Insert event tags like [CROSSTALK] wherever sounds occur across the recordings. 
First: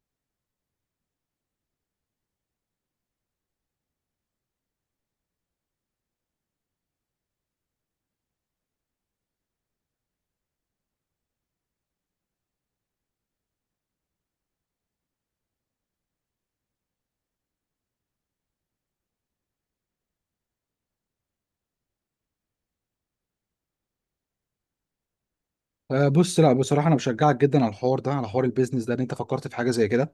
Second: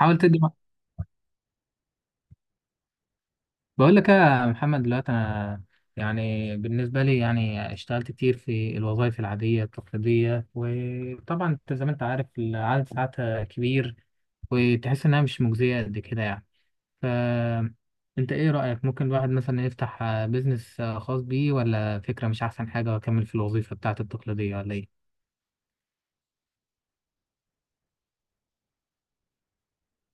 حاول تدي بقول لك يا محمد، دلوقتي انا، يعني بالنسبه لي، يعني اشتغلت كتير في الوظائف العاديه التقليديه، وطبعا انت زي ما انت عارف العدد ساعاتها كبير. وتحس انها مش مجزيه قد كده يعني. ف انت ايه رايك؟ ممكن الواحد مثلا يفتح بيزنس خاص بيه، ولا فكره مش احسن حاجه واكمل في الوظيفه بتاعته التقليديه، ولا ايه؟ آه، بص، لا بصراحه انا بشجعك جدا على الحوار ده، على حوار البيزنس ده، ان انت فكرت في حاجه زي كده.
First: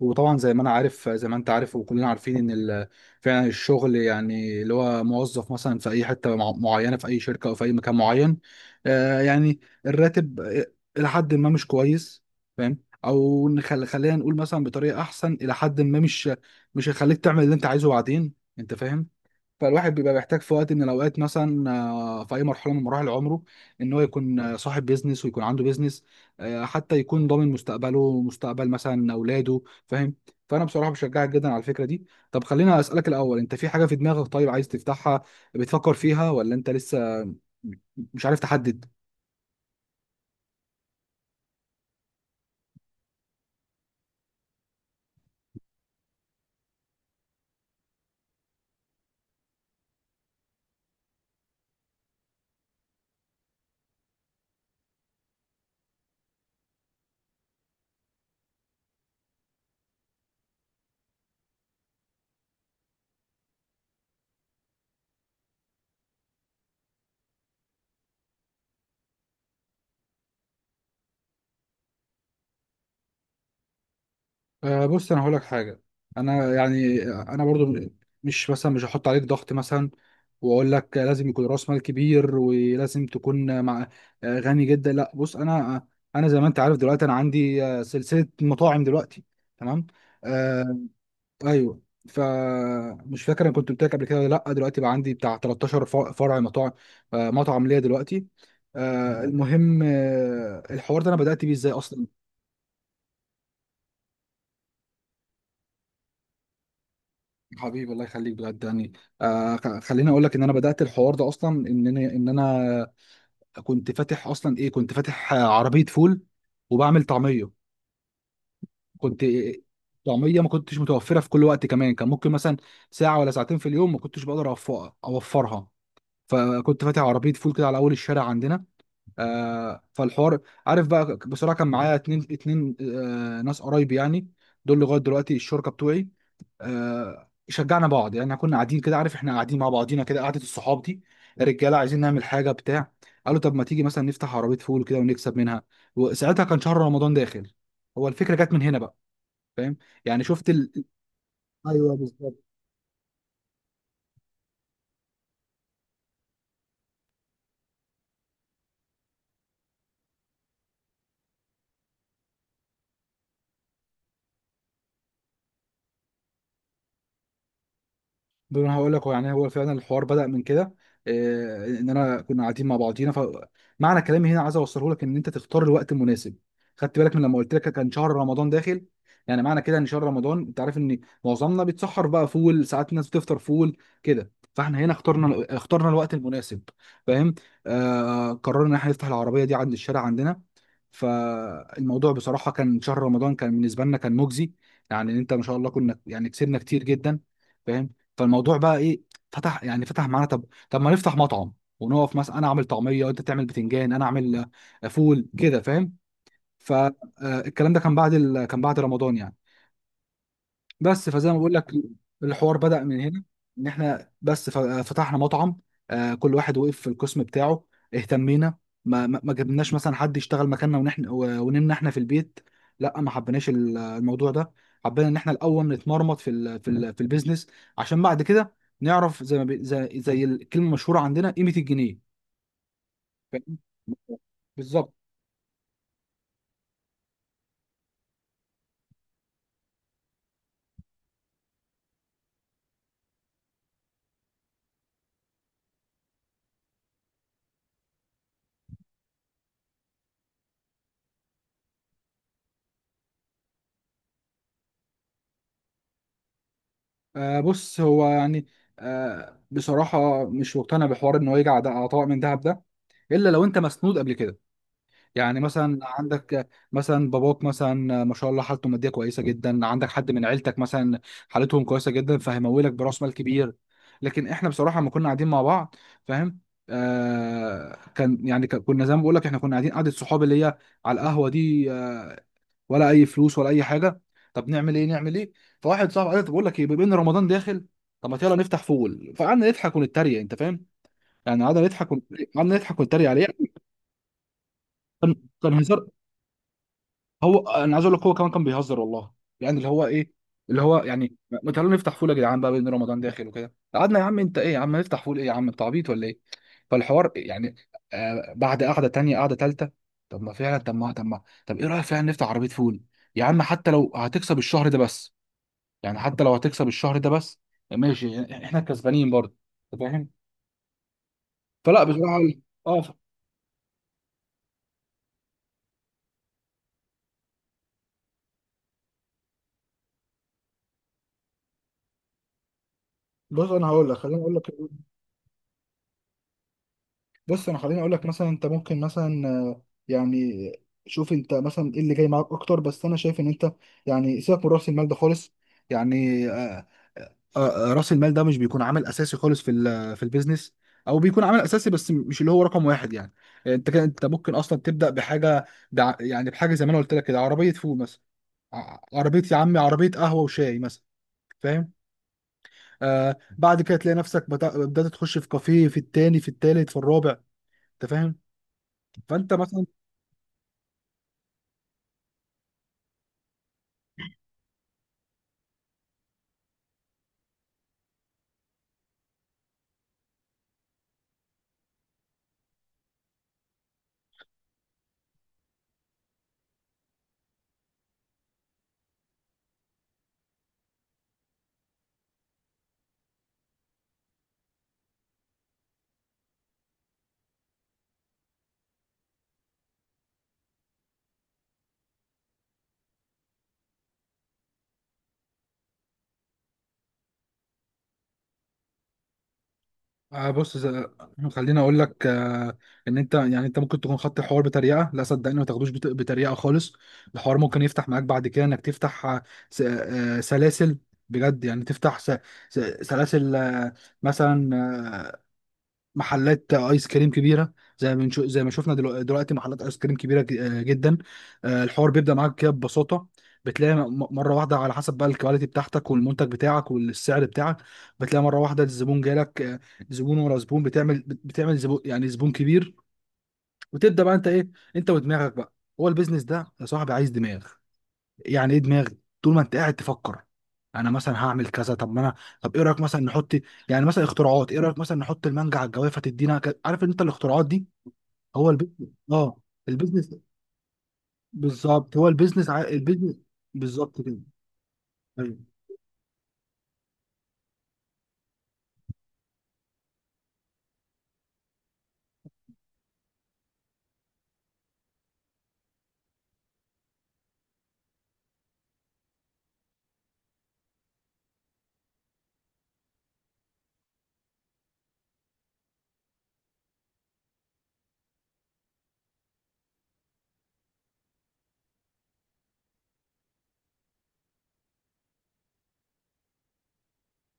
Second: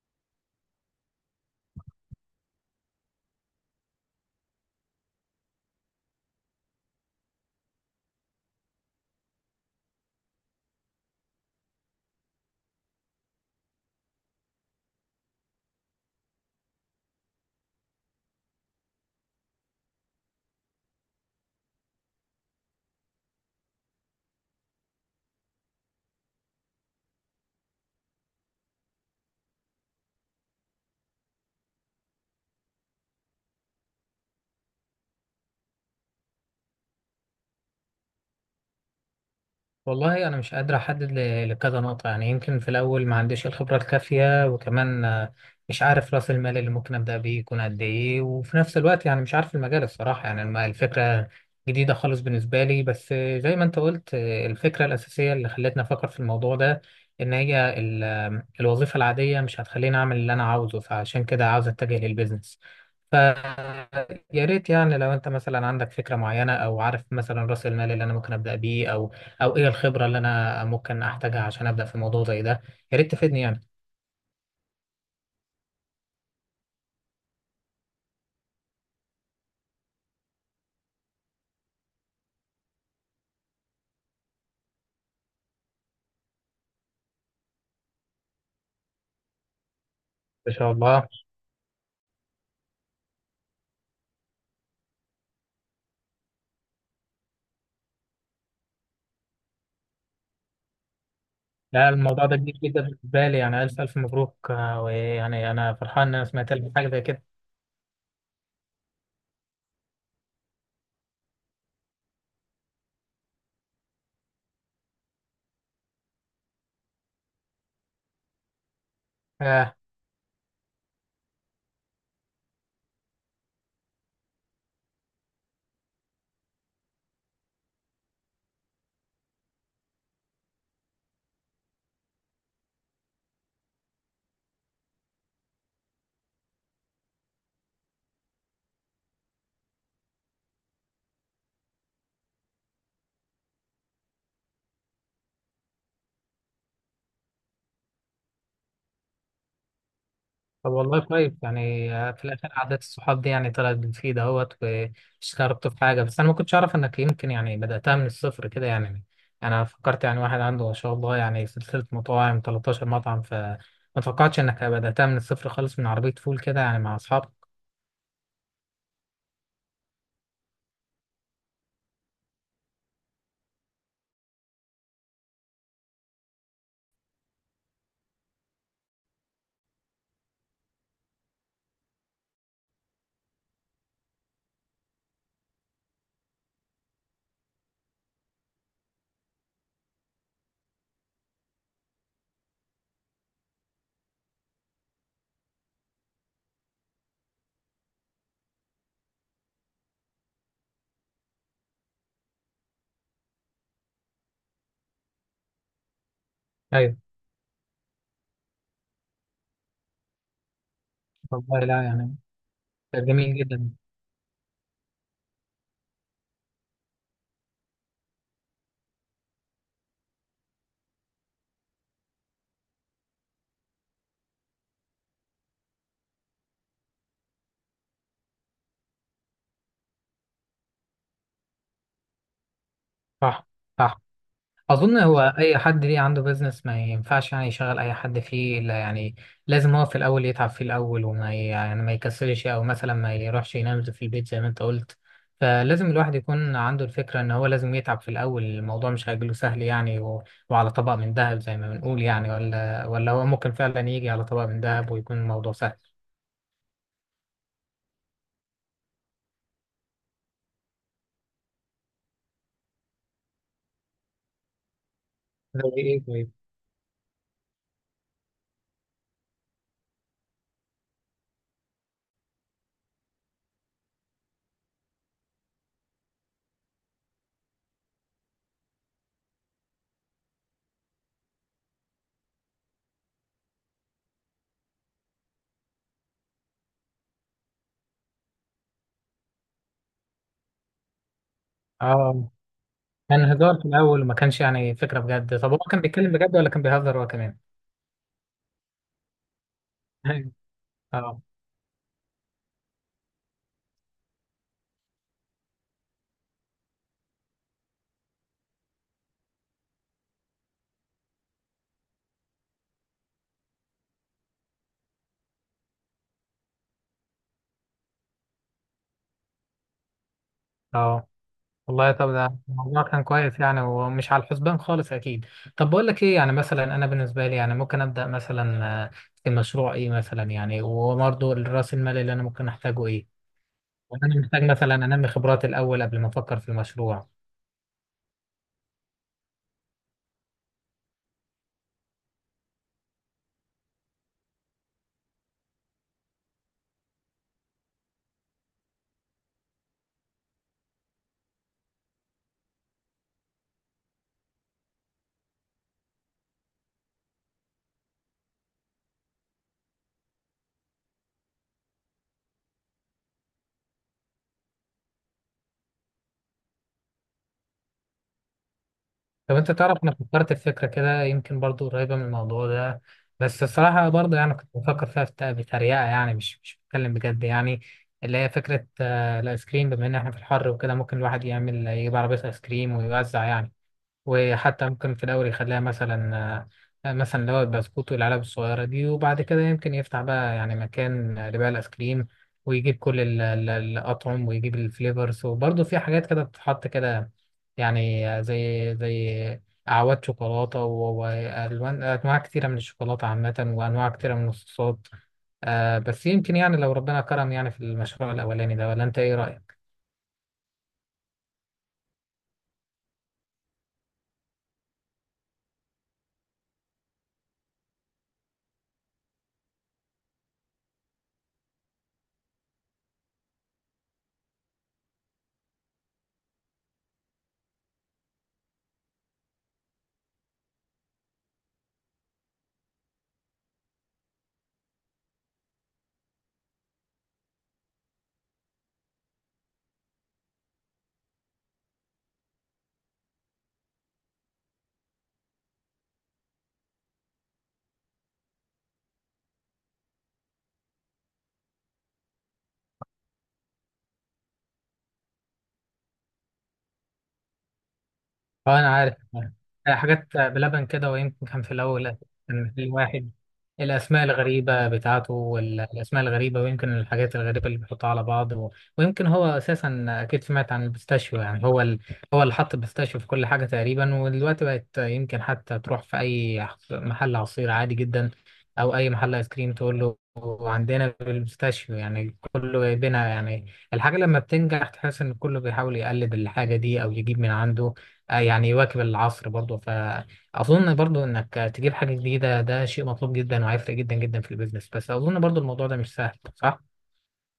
وطبعا زي ما انا عارف زي ما انت عارف وكلنا عارفين ان فعلا الشغل، يعني اللي هو موظف مثلا في اي حته معينه في اي شركه او في اي مكان معين، آه، يعني الراتب الى حد ما مش كويس. فاهم. او خلينا نقول مثلا بطريقه احسن، الى حد ما مش هيخليك تعمل اللي انت عايزه بعدين. انت فاهم. فالواحد بيبقى محتاج في وقت من الاوقات مثلا، في اي مرحله من مراحل عمره، ان هو يكون صاحب بيزنس ويكون عنده بيزنس، آه، حتى يكون ضامن مستقبله ومستقبل مثلا اولاده. فاهم. فانا بصراحه بشجعك جدا على الفكره دي. طب خلينا اسالك الاول، انت في حاجه في دماغك طيب عايز تفتحها، بتفكر فيها، ولا انت لسه مش عارف تحدد؟ والله أنا مش قادر أحدد لكذا نقطة، يعني يمكن في الأول ما عنديش الخبرة الكافية، وكمان مش عارف رأس المال اللي ممكن أبدأ بيه يكون قد إيه. وفي نفس الوقت يعني مش عارف المجال الصراحة، يعني الفكرة جديدة خالص بالنسبة لي. بس زي ما أنت قلت، الفكرة الأساسية اللي خلتني أفكر في الموضوع ده إن هي الوظيفة العادية مش هتخليني أعمل اللي أنا عاوزه، فعشان كده عاوز أتجه للبيزنس. ف يا ريت يعني لو انت مثلا عندك فكرة معينة، او عارف مثلا راس المال اللي انا ممكن ابدأ بيه، او ايه الخبره اللي انا ممكن احتاجها عشان ابدا في موضوع زي ده. يا ريت تفيدني يعني. آه، بص انا هقول لك حاجه. انا برضو مش مثلا، مش هحط عليك ضغط مثلا واقول لك لازم يكون راس مال كبير ولازم تكون مع، غني جدا. لا بص، انا زي ما انت عارف دلوقتي انا عندي آه، سلسله مطاعم دلوقتي. تمام. ان شاء آه. الله. ايوه. فمش فاكر انا كنت قلت لك قبل كده ولا لا، دلوقتي بقى عندي بتاع 13 فرع مطاعم، آه مطعم ليا دلوقتي. آه، المهم، آه الحوار ده انا بدات بيه ازاي لا، اصلا. الموضوع ده كبير جدا بالنسبه لي. يعني الف الف مبروك، ويعني انا فرحان ان انا سمعت لك حاجه زي كده. حبيبي الله يخليك بجد يعني. آه، خليني اقول لك ان انا بدات الحوار ده اصلا ان انا كنت فاتح اصلا ايه، كنت فاتح عربيه فول وبعمل طعميه. كنت آه، طعميه ما كنتش متوفره في كل وقت، كمان كان ممكن مثلا ساعه ولا ساعتين في اليوم ما كنتش بقدر اوفرها. فكنت فاتح عربيه فول كده على اول الشارع عندنا. آه، فالحوار، عارف بقى بصراحه كان معايا 2 2 آه ناس قرايبي يعني، دول لغايه دلوقتي الشركه بتوعي. آه، شجعنا بعض يعني، كنا قاعدين كده، عارف، احنا قاعدين مع بعضينا كده قعده الصحاب دي، رجاله عايزين نعمل حاجه بتاع. قالوا طب ما تيجي مثلا نفتح عربيه فول كده ونكسب منها، وساعتها كان شهر رمضان داخل. هو الفكره جت من هنا بقى. فاهم. يعني شفت طب والله كويس. يعني ايوه في بالظبط. الاخر عادات الصحاب دي يعني طلعت بتفيد اهوت، واشتركت في حاجه. بس انا ما كنتش اعرف انك يمكن يعني بداتها من الصفر كده يعني. انا فكرت يعني واحد عنده ما شاء الله يعني سلسله مطاعم 13 مطعم، فما توقعتش انك بداتها من الصفر خالص من عربيه فول كده يعني مع اصحابك. دول انا هقول لك، هو يعني هو فعلا الحوار بدأ من كده، إيه، ان انا كنا قاعدين مع بعضينا. فمعنى كلامي هنا عايز اوصله لك، ان انت تختار الوقت المناسب. خدت بالك من لما قلت لك كان شهر رمضان داخل؟ يعني معنى كده ان شهر رمضان انت عارف ان معظمنا بيتسحر بقى فول، ساعات الناس بتفطر فول كده. فاحنا هنا اخترنا الوقت المناسب. فاهم. آه، قررنا ان احنا نفتح العربية دي عند الشارع عندنا. فالموضوع بصراحة كان شهر رمضان كان بالنسبة لنا كان مجزي. يعني انت ما شاء الله كنا يعني كسبنا كتير جدا. فاهم. فالموضوع بقى ايه، فتح يعني فتح معانا. طب ما نفتح مطعم ونقف مثلا، انا اعمل طعميه وانت تعمل بتنجان، انا اعمل آه، فول كده. فاهم. ايوه. فالكلام ده كان بعد كان بعد رمضان يعني. بس، فزي ما بقول والله، لك لا يعني، الحوار بدأ ده من هنا، جميل ان جدا. احنا بس فتحنا مطعم. آه، كل واحد وقف في القسم بتاعه، اهتمينا. ما جبناش مثلا حد يشتغل مكاننا ونحن ونمنا احنا في البيت. لا ما حبيناش الموضوع ده. حبينا ان احنا الاول نتمرمط في ال في ال في البيزنس، عشان بعد كده نعرف زي ما زي, زي الكلمة المشهورة عندنا، قيمة الجنيه. صح. فاهم؟ صح. بالظبط. اظن هو اي حد ليه عنده بيزنس ما ينفعش يعني يشغل اي حد فيه، الا يعني لازم هو في الاول يتعب فيه الاول، وما يعني ما يكسلش او مثلا ما يروحش ينام في البيت زي ما انت قلت. فلازم الواحد يكون عنده الفكره ان هو لازم يتعب في الاول. الموضوع مش هيجيله سهل يعني وعلى طبق من ذهب زي ما بنقول، يعني ولا هو ممكن فعلا يجي على طبق من ذهب ويكون الموضوع سهل. آه بص هو يعني، آه بصراحة مش مقتنع بحوار إن هو يجي على طبق من دهب ده، إلا لو أنت مسنود قبل كده. يعني زي مثلا ايه طيب؟ عندك آه، مثلا باباك مثلا آه، ما شاء الله حالته المادية كويسة جدا، عندك حد من عيلتك مثلا حالتهم كويسة جدا، فهيمولك برأس مال كبير. لكن إحنا بصراحة لما كنا قاعدين مع بعض، فاهم، آه كان يعني كنا زي ما بقول لك، إحنا كنا قاعدين قعدة صحاب اللي هي على القهوة دي، آه، ولا اي فلوس ولا اي حاجه. طب نعمل ايه نعمل ايه. فواحد صاحبي قال لي طب بقول لك ايه، بما ان رمضان داخل، طب ما يلا نفتح فول. فقعدنا نضحك ونتريق. انت فاهم. يعني اه. قعدنا نضحك ونتريق كان عليه. هزار في الاول، وما كانش يعني فكره كان بجد. طب كان هو كان هزار. بيتكلم بجد، ولا كان بيهزر هو كمان؟ هو انا عايز اقول لك هو كمان كان بيهزر والله. يعني اللي هو ايه، أيوة. اللي هو يعني، اه. ما تعالوا نفتح فول يا جدعان بقى بما ان رمضان داخل وكده. قعدنا يا عم انت ايه، يا عم نفتح فول، ايه يا عم انت عبيط ولا ايه. فالحوار يعني آه بعد قعده تانيه قعده تالته، طب ما فعلا، طب ما طب ايه رايك فعلا نفتح عربيه فول. يا عم حتى لو هتكسب الشهر ده بس، يعني حتى لو هتكسب الشهر ده بس ماشي، احنا كسبانين برضه. انت فاهم. اه. فلا والله طب بصراحه. ده اه الموضوع كان كويس يعني، ومش على الحسبان خالص اكيد. طب بقول لك ايه، يعني مثلا انا بالنسبه لي يعني ممكن ابدا مثلا في مشروع ايه مثلا يعني؟ وبرضه راس المال اللي انا ممكن احتاجه ايه؟ بص انا هقول لك، يعني انا محتاج مثلا انمي خبراتي الاول قبل ما افكر في المشروع. خليني اقول لك مثلا، انت ممكن مثلا آه، يعني شوف انت مثلا ايه اللي جاي معاك اكتر، بس انا شايف ان انت يعني سيبك من راس المال ده خالص. يعني راس المال ده مش بيكون عامل اساسي خالص في في البيزنس، او بيكون عامل اساسي بس مش اللي هو رقم واحد يعني. انت كده انت ممكن اصلا تبدا بحاجه، يعني بحاجه زي ما انا قلت لك كده، عربيه فول مثلا، عربيه يا عمي، عربيه قهوه وشاي مثلا. فاهم. آه بعد كده تلاقي نفسك بدأت تخش في كافيه، في التاني في التالت في الرابع. انت فاهم. فانت طب انت مثلا، تعرف انا فكرت في فكره كده يمكن برضو قريبه من الموضوع ده، بس الصراحه برضو يعني كنت بفكر فيها بتريقه، يعني مش بتكلم بجد يعني. اللي هي فكره الايس كريم. بما ان احنا في الحر وكده ممكن الواحد يعمل يجيب عربيه ايس كريم ويوزع يعني. وحتى ممكن في الأول يخليها مثلا مثلا اللي هو البسكوت والعلب الصغيرة دي، وبعد كده يمكن يفتح بقى يعني مكان لبيع الآيس كريم، ويجيب كل الأطعم، ويجيب الفليفرز. وبرضه في حاجات كده بتتحط كده، يعني زي أعواد شوكولاتة وألوان، أنواع كتيرة من الشوكولاتة عامة، وأنواع كتيرة من الصوصات. بس يمكن يعني لو ربنا كرم يعني في المشروع الأولاني ده، ولا أنت إيه رأيك؟ آه بص [CLEARS THROAT] خليني اقول لك آه ان انت يعني، انت ممكن تكون خدت الحوار بتريقه. لا صدقني ما تاخدوش بتريقه خالص. الحوار ممكن يفتح معاك بعد كده انك تفتح سلاسل، بجد يعني تفتح سلاسل مثلا، آه، محلات ايس كريم كبيره. زي ما زي ما شفنا دلوقتي، محلات ايس كريم كبيره جدا. آه، الحوار بيبدا معاك كده ببساطه، بتلاقي مره واحده، على حسب بقى الكواليتي بتاعتك والمنتج بتاعك والسعر بتاعك، بتلاقي مره واحده الزبون جالك، آه، زبون ورا زبون، بتعمل زبون، يعني زبون كبير، وتبدا بقى انت ايه، انت ودماغك بقى. هو البيزنس ده يا صاحبي عايز دماغ. يعني ايه دماغي، طول ما انت قاعد تفكر انا مثلا هعمل كذا، طب ما انا، طب ايه رايك مثلا نحط، يعني مثلا اختراعات، ايه رايك مثلا نحط المانجا على الجوافه تدينا عارف ان انت الاختراعات دي هو اه، انا البيزنس. عارف. اه البيزنس. حاجات بلبن كده، ويمكن كان في بالظبط، الاول هو البيزنس كان في واحد، البيزنس بالظبط الاسماء كده. الغريبه بتاعته، أيوة. والاسماء الغريبه، ويمكن الحاجات الغريبه اللي بيحطها على بعض، ويمكن هو اساسا اكيد سمعت عن البيستاشيو. يعني هو هو اللي حط البيستاشيو في كل حاجه تقريبا، ودلوقتي بقت يمكن حتى تروح في اي محل عصير عادي جدا او اي محل ايس كريم، تقول له عندنا البيستاشيو. يعني كله جايبينها يعني. الحاجه لما بتنجح تحس ان كله بيحاول يقلد الحاجه دي، او يجيب من عنده يعني يواكب العصر برضه. فأظن برضه إنك تجيب حاجة جديدة ده شيء مطلوب جدا، وهيفرق جدا جدا في البيزنس. بس أظن برضه الموضوع ده مش سهل، صح؟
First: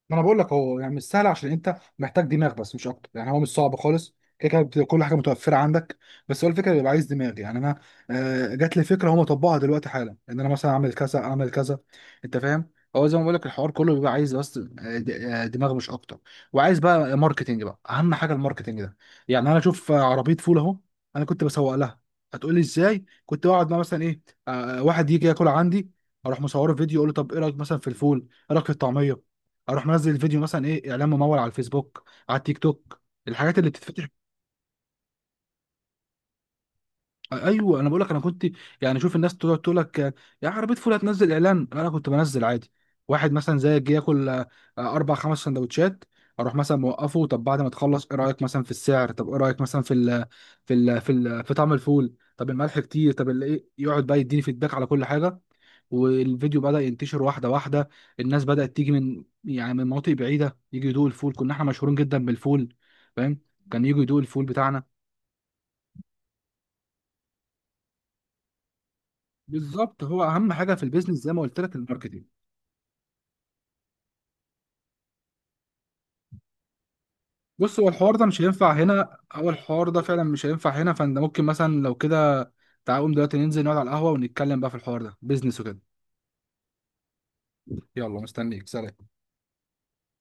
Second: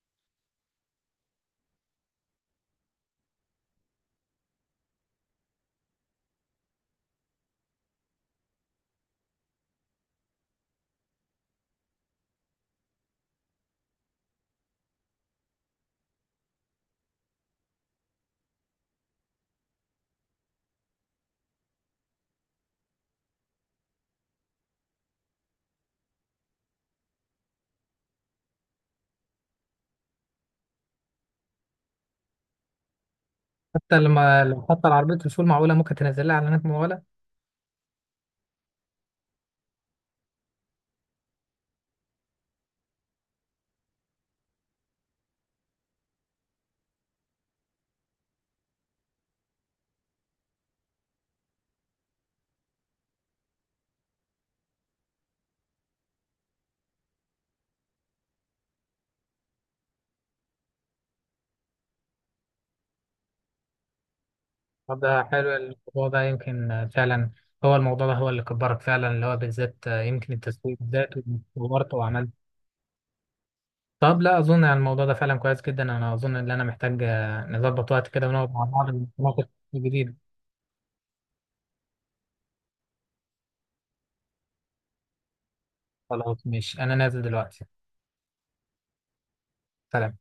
ما انا بقول لك هو يعني مش سهل عشان انت محتاج دماغ بس، مش اكتر. يعني هو مش صعب خالص، كده كده كل حاجه متوفره عندك. بس هو الفكره بيبقى عايز دماغ. يعني انا آه، جات لي فكره هم طبقها دلوقتي حالا، ان انا مثلا اعمل كذا اعمل كذا. انت فاهم. هو زي ما بقول لك الحوار كله بيبقى عايز بس دماغ، مش اكتر. وعايز بقى ماركتنج، بقى اهم حاجه الماركتنج ده. يعني انا اشوف، آه، عربيه فول اهو، انا كنت بسوق لها. هتقول لي ازاي. كنت بقعد مع مثلا ايه، آه، واحد يجي ياكل عندي، اروح مصوره فيديو، اقول له طب ايه رايك مثلا في الفول، ايه رايك في الطعميه. اروح منزل الفيديو مثلا ايه، اعلان ممول على الفيسبوك، على التيك توك، الحاجات اللي حتى بتتفتح. لما، لو حتى العربية رسول، معقولة ممكن تنزل لها إعلانات ممولة؟ ايوه انا بقول لك انا كنت، يعني شوف الناس تقعد تقول لك آه، يا عربيه فول هتنزل اعلان، انا كنت بنزل عادي. واحد مثلا زي جه ياكل 4 5 سندوتشات، اروح مثلا موقفه، طب بعد ما تخلص ايه رايك مثلا في السعر، طب ايه رايك مثلا في ال في ال في, ال في طعم الفول، طب الملح كتير، طب ايه، يقعد بقى يديني فيدباك على كل حاجه. والفيديو بدأ ينتشر واحده واحده، الناس بدأت تيجي من يعني من مناطق بعيده يجي يدوق الفول، كنا احنا مشهورين جدا بالفول. فاهم. كان يجي يدوق الفول بتاعنا. طب ده حلو الموضوع ده، يمكن فعلا هو الموضوع ده هو اللي كبرك فعلا، اللي هو بالذات بالظبط، هو يمكن اهم حاجه التسويق في بالذات. البيزنس زي ما قلت لك وورط الماركتينج. وعملت. طب لا أظن يعني الموضوع ده فعلا كويس جدا. أنا أظن إن أنا محتاج بص هو نظبط وقت الحوار ده كده مش ونقعد مع هينفع بعض هنا، ونتناقش او في الحوار ده الجديد. فعلا مش هينفع هنا. فانت ممكن مثلا لو كده تعالى قوم دلوقتي ننزل نقعد على القهوه ونتكلم بقى في الحوار ده، بيزنس وكده. خلاص ماشي، أنا نازل دلوقتي. يلا مستنيك، سلام. سلام.